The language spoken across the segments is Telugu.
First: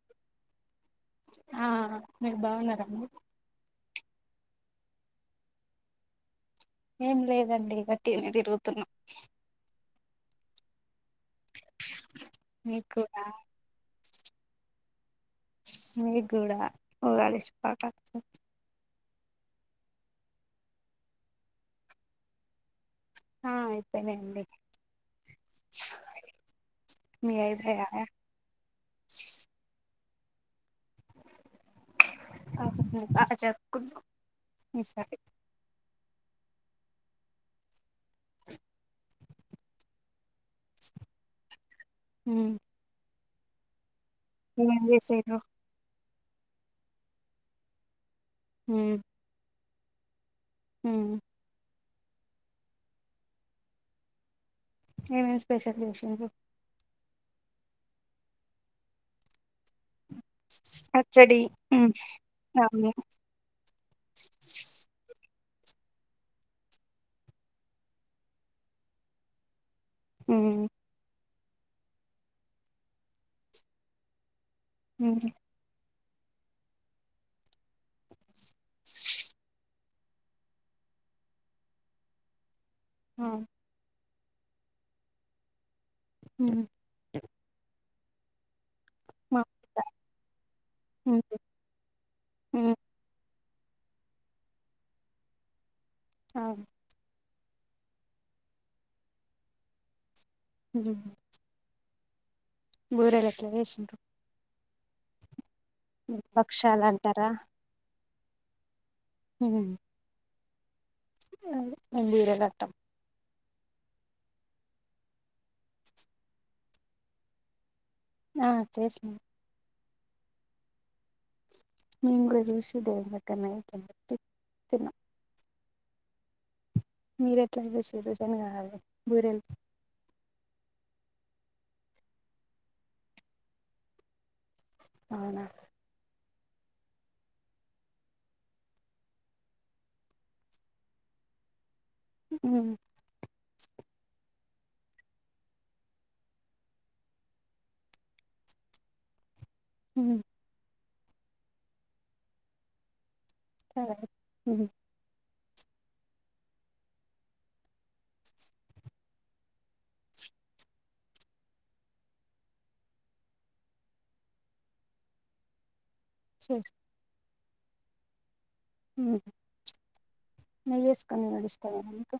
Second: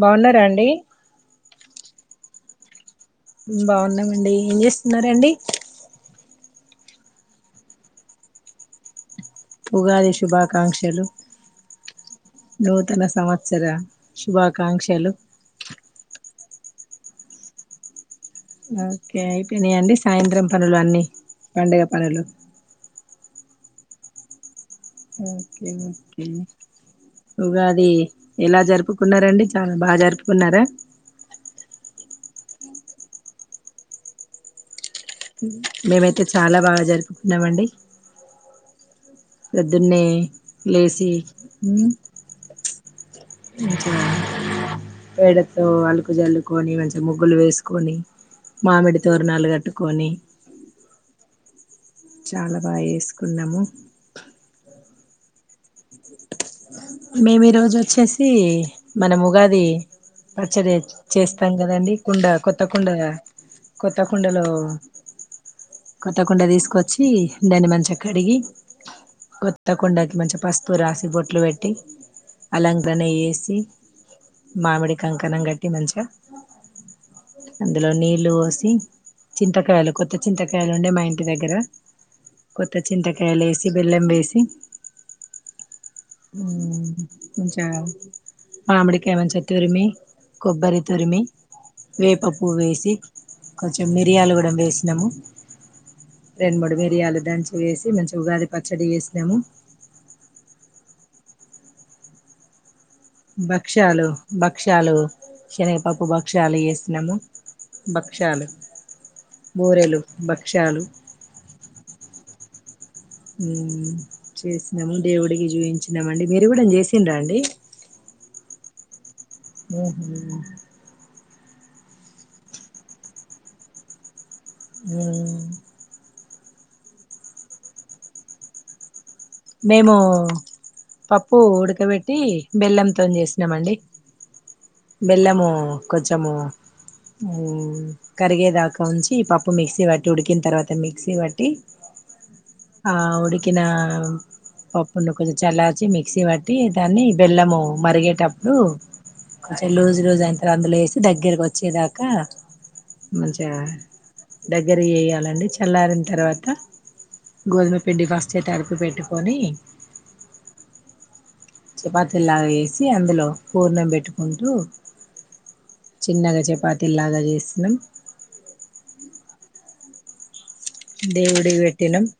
బావున్నారా అండి ఆ మీరు బావున్నారండి బాగున్నామండి ఏం చేస్తున్నారండి ఏం లేదండి వట్టిగనే తిరుగుతున్నాం ఉగాది శుభాకాంక్షలు మీకు నూతన కూడా సంవత్సర శుభాకాంక్షలు మీక్కూడా ఉగాది శుభాకాంక్షలు ఓకే అయిపోనాయండి సాయంత్రం పనులు అన్నీ పండుగ పనులు ఆ అయిపోయినాయి అండి. ఒకే ఒకే మీయి ఉగాది అయిపోయాయా ఎలా జరుపుకున్నారండి చాలా బాగా జరు ఉన్నారా జరుపుకున్నాం ఈసారి మేమ అయితే చాలా బాగా జరుపుకున్నామండి. [inaudible] పొద్దున్నే లేేసి అ [inaudible] ఎం చేసిర్రు అలుకు జల్లుకొని మంచిగా ముగ్గులు వేసుకొని ఉమ్ మామిడితోరనాలు కట్టు కొని ఉమ్ చాలా బాగా చేసుకున్నాము. ఏమేమి స్పెషల్ చేశిండ్లు మేమి ఈ రోజు వచ్చేసి మనం ఉగాది పచ్చడి పచ్చడి చేస్తాం ఉమ్ కదండి కుండ కొత్త కుండ అవును కొత్త కుండలో కొత్త కొండ తీసుకొచ్చి దాని మంచిగా కడిగి కొత్త కుండకి మంచిగా ఉమ్ పసుపు రాసి బో ట్లూ ట్ అలంకరణ చేసి మామిడి ఉమ్ కంకణం గట్టి మంచిగా అందులో నీళ్ళు పోసి చింతకాయలు కొత్త చింతకాయలు ఉండే మా ఇంటి దగ్గర కొత్త చింతకాయలు అవును వేసి బెల్లం వేసి త హు ఉమ్ ఉంచ మామిడికాయ మా మంచిగా తురిమి కొబ్బరి తురిమి ఉమ్ వేప పూవ్వ ఉమ్ వేసి కొంచెం మిరియాలు కూడా వేసినాము రెండు అవును మూడు మిరియాలు దంచి వేసి మంచి ఉగాది పచ్చడి చేసినాము హు చేసిండ్రు భక్షలూ బక్షాలు శనగపప్పు భక్షలు భక్షాలు చేస్తున్నాము అంటారా బ చాలు బూరెలు బక క్ష్యాలు మందిర ఘట్టం హు చేసినాము దేవుడికి చూపించినామండి మీరు కూడా చేసిండ్ర అండి ఆ చేసినం ఉహు నేను కూడా చేసి దేవుడు దగ్గర నైవేద్యం పెట్టీ హు మీరు ఎట్లా చేసిర్రు [unintelligible] మేము పప్పు ఉడకబెట్టి బెల్లంతోనీ చేసినామండి. అవునా బెల్లము కొంచము హు కరిగేదాకా ఉంచి పప్పు మిక్సీ పట్టి ఉడికిన తర్వాత మిక్సీ పట్టి ఆ ఉడి నా పప్పును కొంచెం చల్లార్చి మిక్సీ పట్టి దాన్ని బెల్లము మరిగేటప్పుడు కొంచం లూస్ లూస్ అయినంత అందులో వేసి దగ్గరకి వచ్చేదాకా మంచిగా సరే దగ్గర చేయాలండి చల్లారిన తర్వాత గోధుమ పిండి ఫస్ట్ తడిపి పెట్టు కొని చపాతీలాగా వేసి అందులో పూర్నం పెట్టుకుంటూ చిన్నగా చపాతిలాగా చేసి మ్ ఉహూ నెగేసుకొని దేవుడికి పెట్టినాం నడుస్తావెందుకు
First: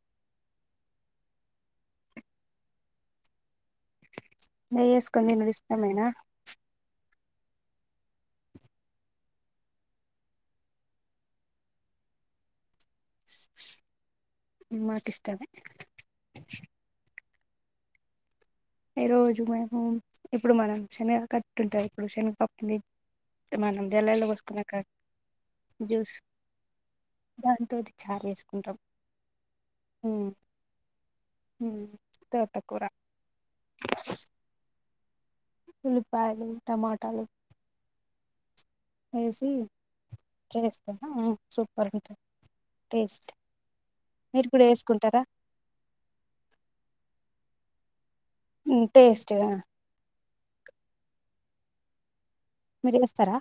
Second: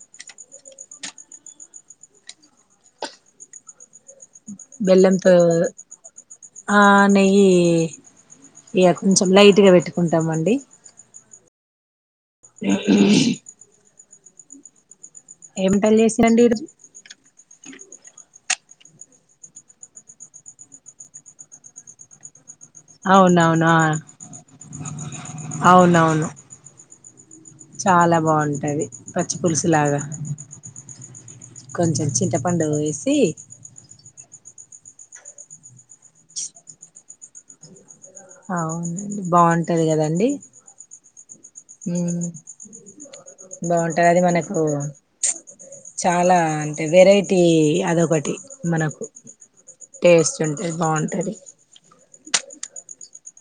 నెయ్యి బెల్లం వేసుకొని తో తినుడు ఇష్టమేనా ఆ నెయ్యి య కొంచెం లైట్ గ పెట్టుకుంటామండి. పరుగి మాకిస్ ఏమిటల్ చేస్సిరండి ఈ రోజు ఈ రోజు మేము ఇప్పుడు మనం శనగ కట్టుంటది ఇప్పుడు శన్. పప్ని అవునవునా మనం జొల్లోల్లస్కునేక జూస్. అవునవును చాలా బాంటది పచ్చి పులుసు లాగ కొంచెం చింతపండు తోటకూర వేసి. ఉల్లిపాయలు టమాటాలు. అవ్నండి వేసి బాంటది కదండి చేస్తాను సూపర్ ఉంటుంది ఉమ్ టేస్ట్ బాంటదది మీరు మనకు కూడా వేసుకుంటారా చాలా అంటే వెరై. టీ అదొగ టి హ్మ్. మనకు టేస్ట్ టేస్టుంటే బాంటది మీర్ జేస్తరా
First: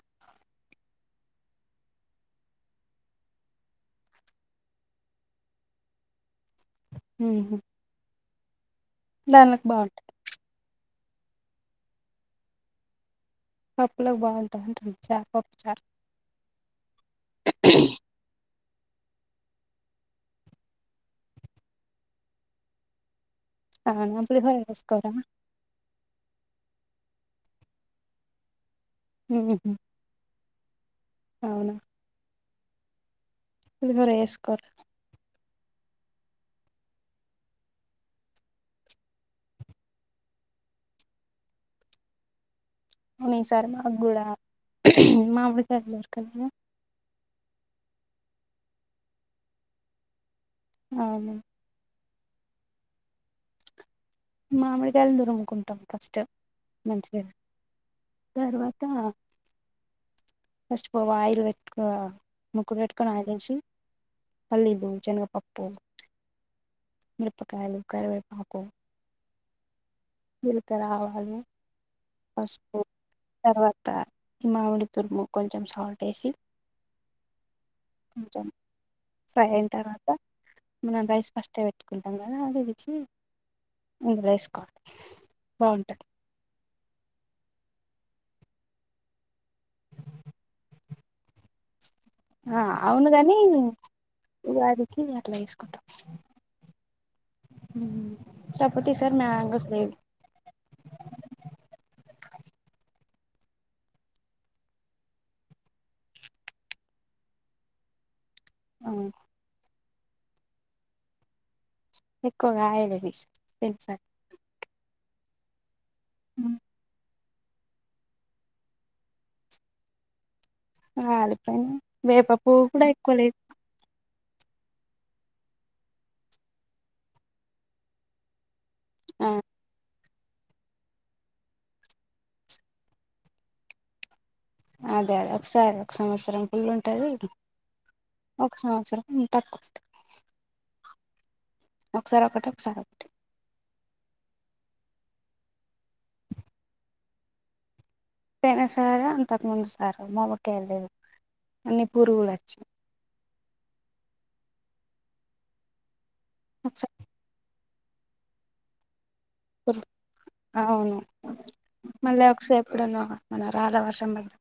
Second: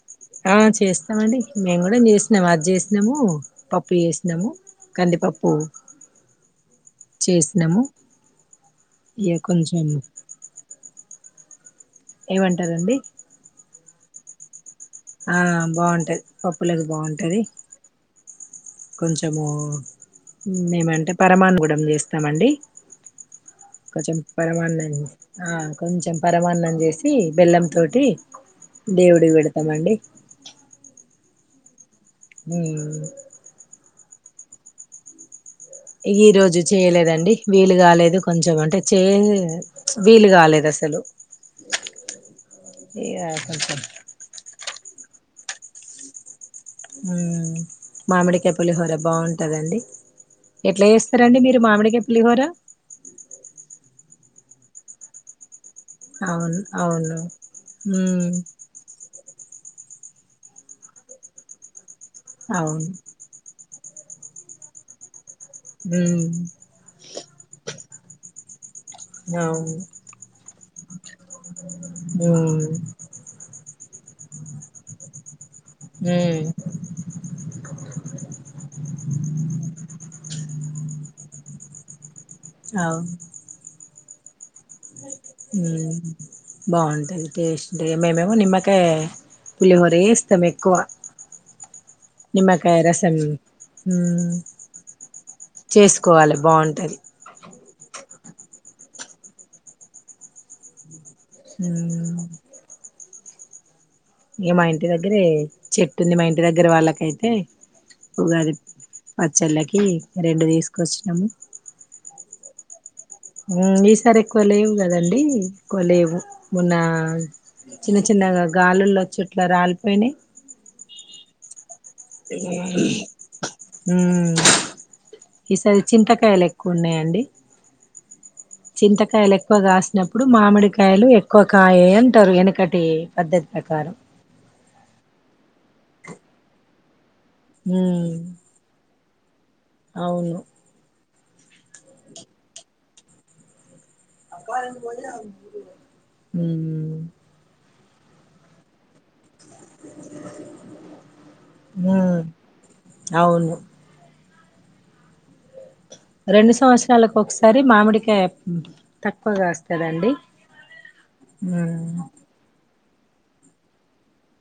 ఆ చేస్తమండి మేమ్ గూడా జేస్నము అజ్ జేస్నము పప్పు జేస్నము కందిపప్పు. హుహు. చేస్నము ఇగ దానిలోకి కొంచెం. బావుంటది. ఏమంటారండి. పప్పులకు బాగుంటదంటున్నా ఆ బాంటది పప్పులొకి బాంటది. కొంచెము మేమంటే పరమాన్ గుడం చేస్తామండి. కొంచెం అవునా! పులిహోర పరమాన్నం చేసుకోరా? ఆ కొంచెం పరమాన్నం జేసి బెల్లంతోటి దేవుడుకి వెడ్ మండి ఔనా హుమ్ పులిహోర జేస్కోర ఈ రోజు చేయలేదండి వీలు గాలేదు కొంచెం అంటె చేంజ్ వీలు గాలేదస్సలు. ఔన్ సార్ మాగ్గూడా మామిడికాయ్ ల్లూరగాయ ఉమ్ మామిడికాయ్ పులిహోర బాగుంటదండి. ఎట్ల అవునా! జేస్తరండి మీరు మామిడికాయ్ ప్ పులిహోర మామిడికాయల్ని దురుముకుంటాం ఫస్ట్ అవును అవును మంచిగా. ఊ తర్వాత ఫస్ట్ పోవా ఆయిల్ వె ముక్కు అవును పెట్టుకొని ఆయిల్ ఏసి పల్లీలు చెనగపప్ ఉ కరివేపాకు అవును జీలకర్ర ఆవాలు ఉమ్ పసుపు ఉమ్ తర్వా త మామిడి తురుము కొంచెం సాల్ట్ ఏసి కొంచం ఫ్రై అయిన తర్వాత మనం రైస్ ఫస్టే పెట్టుకుం ము [inaudible] ఇంగ రైస్ కో హు బాగుంటది టేస్ట్ మేమేమో నిమ్మకాయ పులిహోర ఏస్తాము ఎక్కువ ఆ నిమ్మకాయ అవును రసం కాని ఉగాదికి అట్లా చేసుకోవాలి బాగుంటది తప్పతు ఈ సారి మ్యాంగోస్ లేవు ఉ ఇగ మా ఇంటి దగ్గరే చెట్టుంది మా ఇంటి దగ్గర వాళ్ళకైతే ఉగాది ఆ, పచ్చళ్ళకి రెండు తీసుకొచ్చినామ్ ఎక్కువగాయలది ఉ ఈసారి ఎక్కువ లేవు కదండి కొలేవు మొన్నా చిన్న చిన్నగా గాలుల్లొచ్చు ఇట్లా రాలిపోయినాయ్ ఆ అదిపైన వేప పువ్వు కూడా ఎక్కువ లేదు ఉమ్ ఈసారి చింతకాయలు ఎక్కువ ఉన్నాయండి ఆ, చింతకాయలు ఎక్కువగాస్ నప్పుడు మామిడికాయలు ఎక్కువ కాయే అంటారు ఎనకటి పద్ధతి ప్రకారం అదే అదే ఒకసారి ఒక సంవత్సరం ఫుల్ ఉంటది హ్మ్ ఉమ్ తక్కు అవును ఒకసారి ఒకటి ఒకసారి ఒకటి హ్మ్ పెహసారా అంతకుముందు సారి మామిడికాయల్లేవు అన్ని ఉమ్ పురుగులు వచ్చాయి అవును రెండు ఒకసారి సంవత్సరాలకు ఒకసారి అది మామిడికాయ తక్కువ కాస్తదండి ఆ అవును ఉమ్ మళ్ళీ ఒకసేపు ఇప్పుడున్నావా మన రాధా వర్షం పడి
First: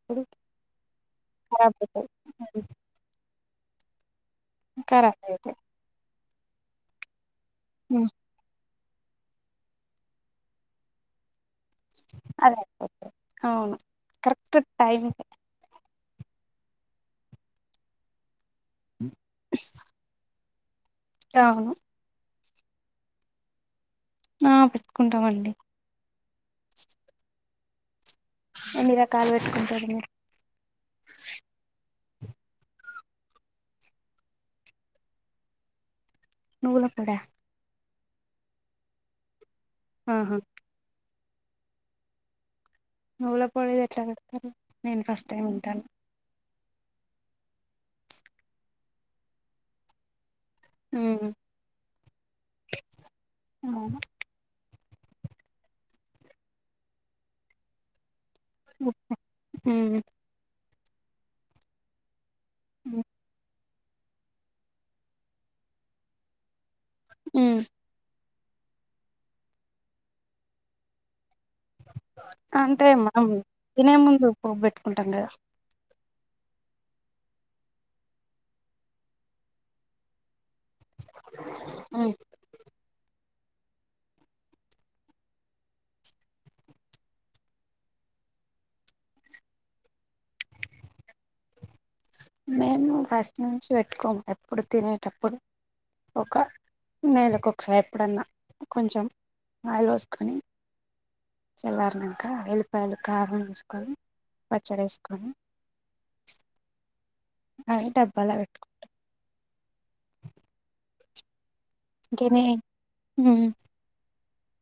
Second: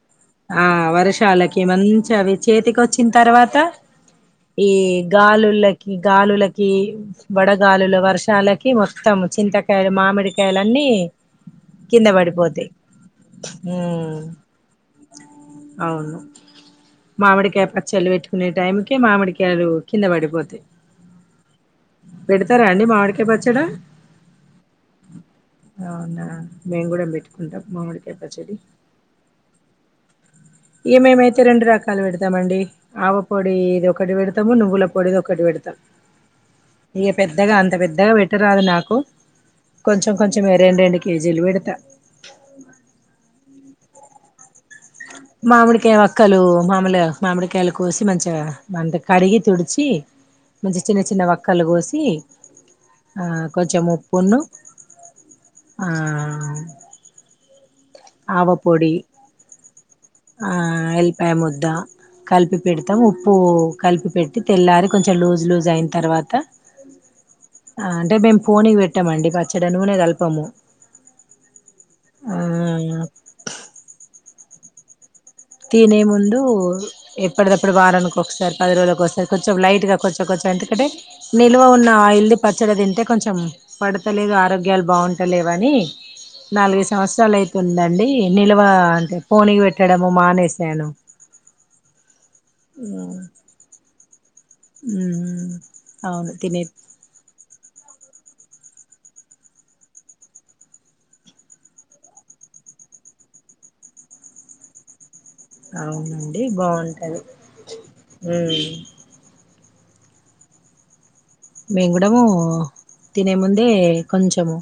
ఆ వర్షాలకి మంచి అవి చేతికి వచ్చిన తర్వాత ఈ కరాబ్ అయితాయి గాలులకి గాలుల కీ వడగాలులో వర్షాల కి మొత్తం చింతకాయలు, మామిడికాయలు అన్నీ కింద అదే పడిపోతేయ్ అవును హ్మ్ కరెక్ట్ టైం అవును మామిడికాయ పచ్చళ్ళు పెట్టు కొనే టైంకి మామిడికాయలు కింద పడిపోతాయి అవును పెడతరా అండి మామిడికాయ్ పచ్చడ ఆ పెట్టుకుంటామండి అవునా మేము కూడా పెట్టుకుంటాం మామిడి ఎన్ని రకాలు పెట్టుకు ఏమేమైతే రెండు రక కాలు పెడతామండి ఆవ పొడి ఇది ఒకటి పెడతము నువ్వుల పొడిది ఒకటి పెడత నువ్వుల ఇక పొడా పెద్దగా అంత పెద్ద ద్దగా పెట్టరాదు నాకు కొంచెం ఆహా కొంచెం వేరే ఎండేయండి కేజేలు పెడత నువ్వుల పొడిది ఎట్లా పెడతరు మామిడికాయ వక్కలు మాముల మామిడికాయలు కోసి మంచిగా మంట కడిగి తుడిచి మంచి చిన్న చిన్న ఉమ్. వక్కలు కోసి ఆ కొంచెం అవును. ఉప్పున్ను ఆ ఆవపొడి ఉమ్. ఆ ఎల్లిపాయ ముద్ద కలిపి పెడతాం ఉప్పు కలిపి పెట్టి తెల్లారి కొంచెం లూజ్ లూజ్ అయిన తర్వాత ఉమ్. ఆ అంటే మేము పోనీ పెట్టామండి పచ్చడి నూనె కలపము ఆ అంటే మనం తినే ముందు పోపు పెట్టుకుంటాంగదా తినే ముందు ఎప్పటిదప్పుడు వారానికి ఒకసారి పది రోజులకి ఒకసారి కొంచెం లైట్ గా కొంచెం కొంచెం అంటే నిల్వ ఉన్న ఉమ్. ఆయిల్ది పచ్చడి తింటే కొంచెం పడతలేదు ఆరోగ్యాలు బాగుంటలేవని నాలుగైదు సంవత్సరాలు అయితుందండి నిల్వ అంటే పోని పెట్టడం ఓ మానేశాను మేము ఫస్ట్ నుంచి పెట్టుకోము ఇప్పుడు తినేటప్పుడు ఉమ్ అవును ఒక తినే నెలకు ఒకసారి ఎప్పుడన్నా కొంచెం ఆయిల్ పోసుకొని చల్లారీనంక ఎల్లిపాయలు కారం వేసుకొని పచ్చడి వేసుకొని అవునండి బాగుంటది అది డబ్బాలా పెట్టుకుంటాం మేం కూడాము ఇంకేనే తినే ముందే కొంచెము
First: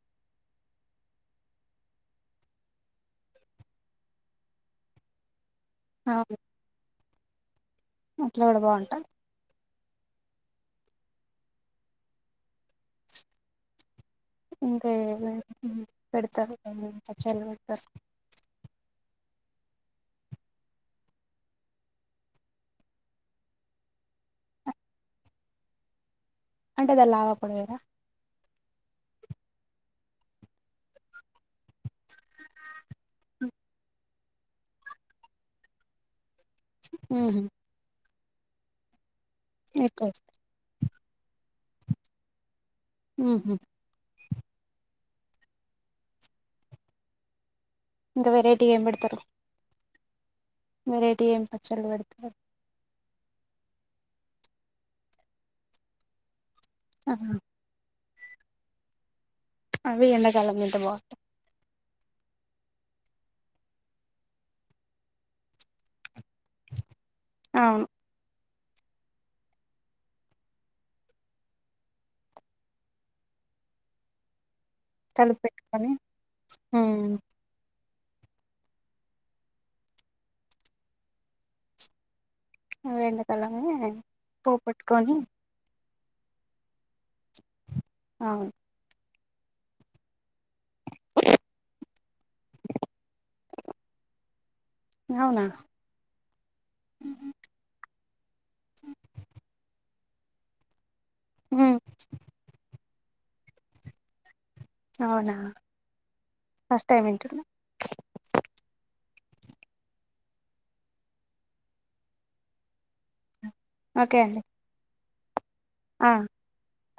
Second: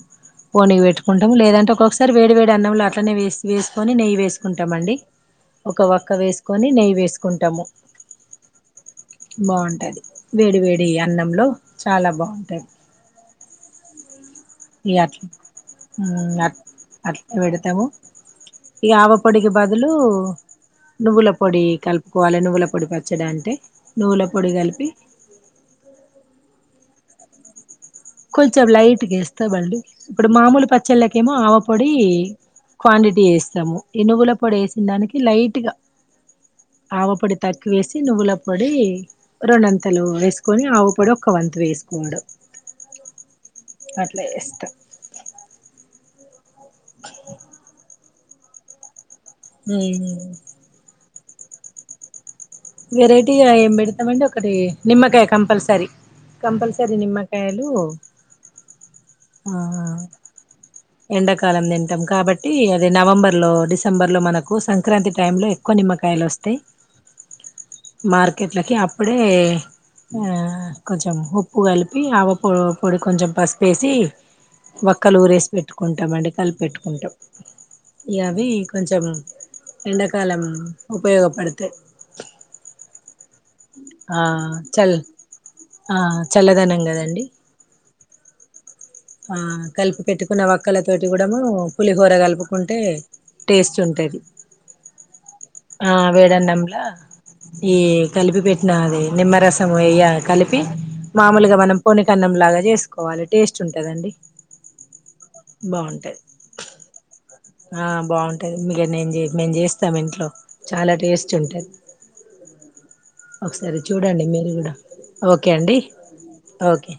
పోని పెట్టుకుంటాము లేదంటే ఒక్కొక్కసారి వేడి వేడి అన్నంలో అట్లనే వేసి వేసుకొని నెయ్యి వేసుకుంటామండి ఒక వక్క అవును వేసుకొని నెయ్యి వేసు కుంటాము అట్లా కూడా బాగుంటా ఉంటది వేడి వేడి అన్నంలో చాలా బాగుంటాది ఇంకా ఏ ఉమ్ పెడతారు అట్ పచ్చలు పెడతారు పొడికి బదులు నువ్వుల పొడి కలుపుకోవాలి నువ్వుల పొడి పచ్చడి అంటే నువ్వుల పొడి కలిపి అంటే దాంట్ల ఆవపొడి పోయారా కొంచెం లైట్ వేస్తామండి ఇప్పుడు మామూలు పచ్చళ్ళకు ఏమో ఆవ పొడి క్వాంటిటీ ఎస్ స్తము ఇనుగుల పొడి వేసిన దానికి లైట్గా ఆవపొడి ఉహు తక్కువ వేసి నువ్వుల పొడి రొండంతలు ఎక్కువ వేసుకొని ఆవపొడి ఒక్క వంతు వేసుకోవడం ఉహు అట్లా ఎస్తాం [inaudible] ఇంకా వెరైటీి ఏం పెడతారు ఉమ్ రేడి ఏం పచ్చలు పెడతారు వెరైటీగా ఏం పెడతామండి ఒకటి నిమ్మకాయ కంపల్సరీ కంపల్సరి ఆహా నిమ్మకాయలు ఆ అవి ఎండాకాలం తింటే బాగుంటాయి ఎండకాలం ని కాబట్టి అది నవంబర్ లో డిసెంబర్ లో మనకు సంక్రాంతి టైంలో ఎక్కువ నిమ్మకాయలు వస్తాయి అవును కట్లకి అప్పుడే కొంచెం ఉప్పు కలిపి ఆవొ పొడి కొంచెం పసుపేసి ఒక్కలు కలిపి ఊరేసి పెట్టుకొని పెట్టుకుంటాం అండి కలిపిపెట్టుకుంటాం ఉమ్ ఇవి అవి కొంచం ఎండకాలం ఉపయోగపడతాయ్ అవునండి ఆ చల్ ఆ చల్లదనం కదండి అవును ఆ కలిపి పెట్టు కున్న ఒక్కలతోటి కూడా ము పులిహోర కలుపుకుంటే టేస్ట్ ఉంటుంది అవునా వేడన్నంలా ఈ కలిపి పెట్టిన అది నిమ్మరసం వయ్య కలిపి మామలుగా మనం ఉమ్ పొనికన్నంలాగా చేసుం క్వాలి టేస్ట్ ఎంత ఉంటాదండి అవునా ఫస్ట్ టైమ్ వింటున్న ఆ బాగుంటాది మీక నే మేము చేస్తాం ఇంట్లో చాలా టేస్ట్ ఉంటుది ఒకసారి ఓకే చూడండి అండి మీరు కూడా ఓక ఓకే అండి ఆ ఓకే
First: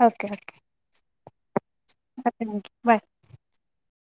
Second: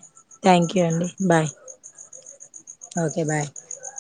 థ్యాంక్ యూ అండి బాయ్ థాంక్యూ బాయ్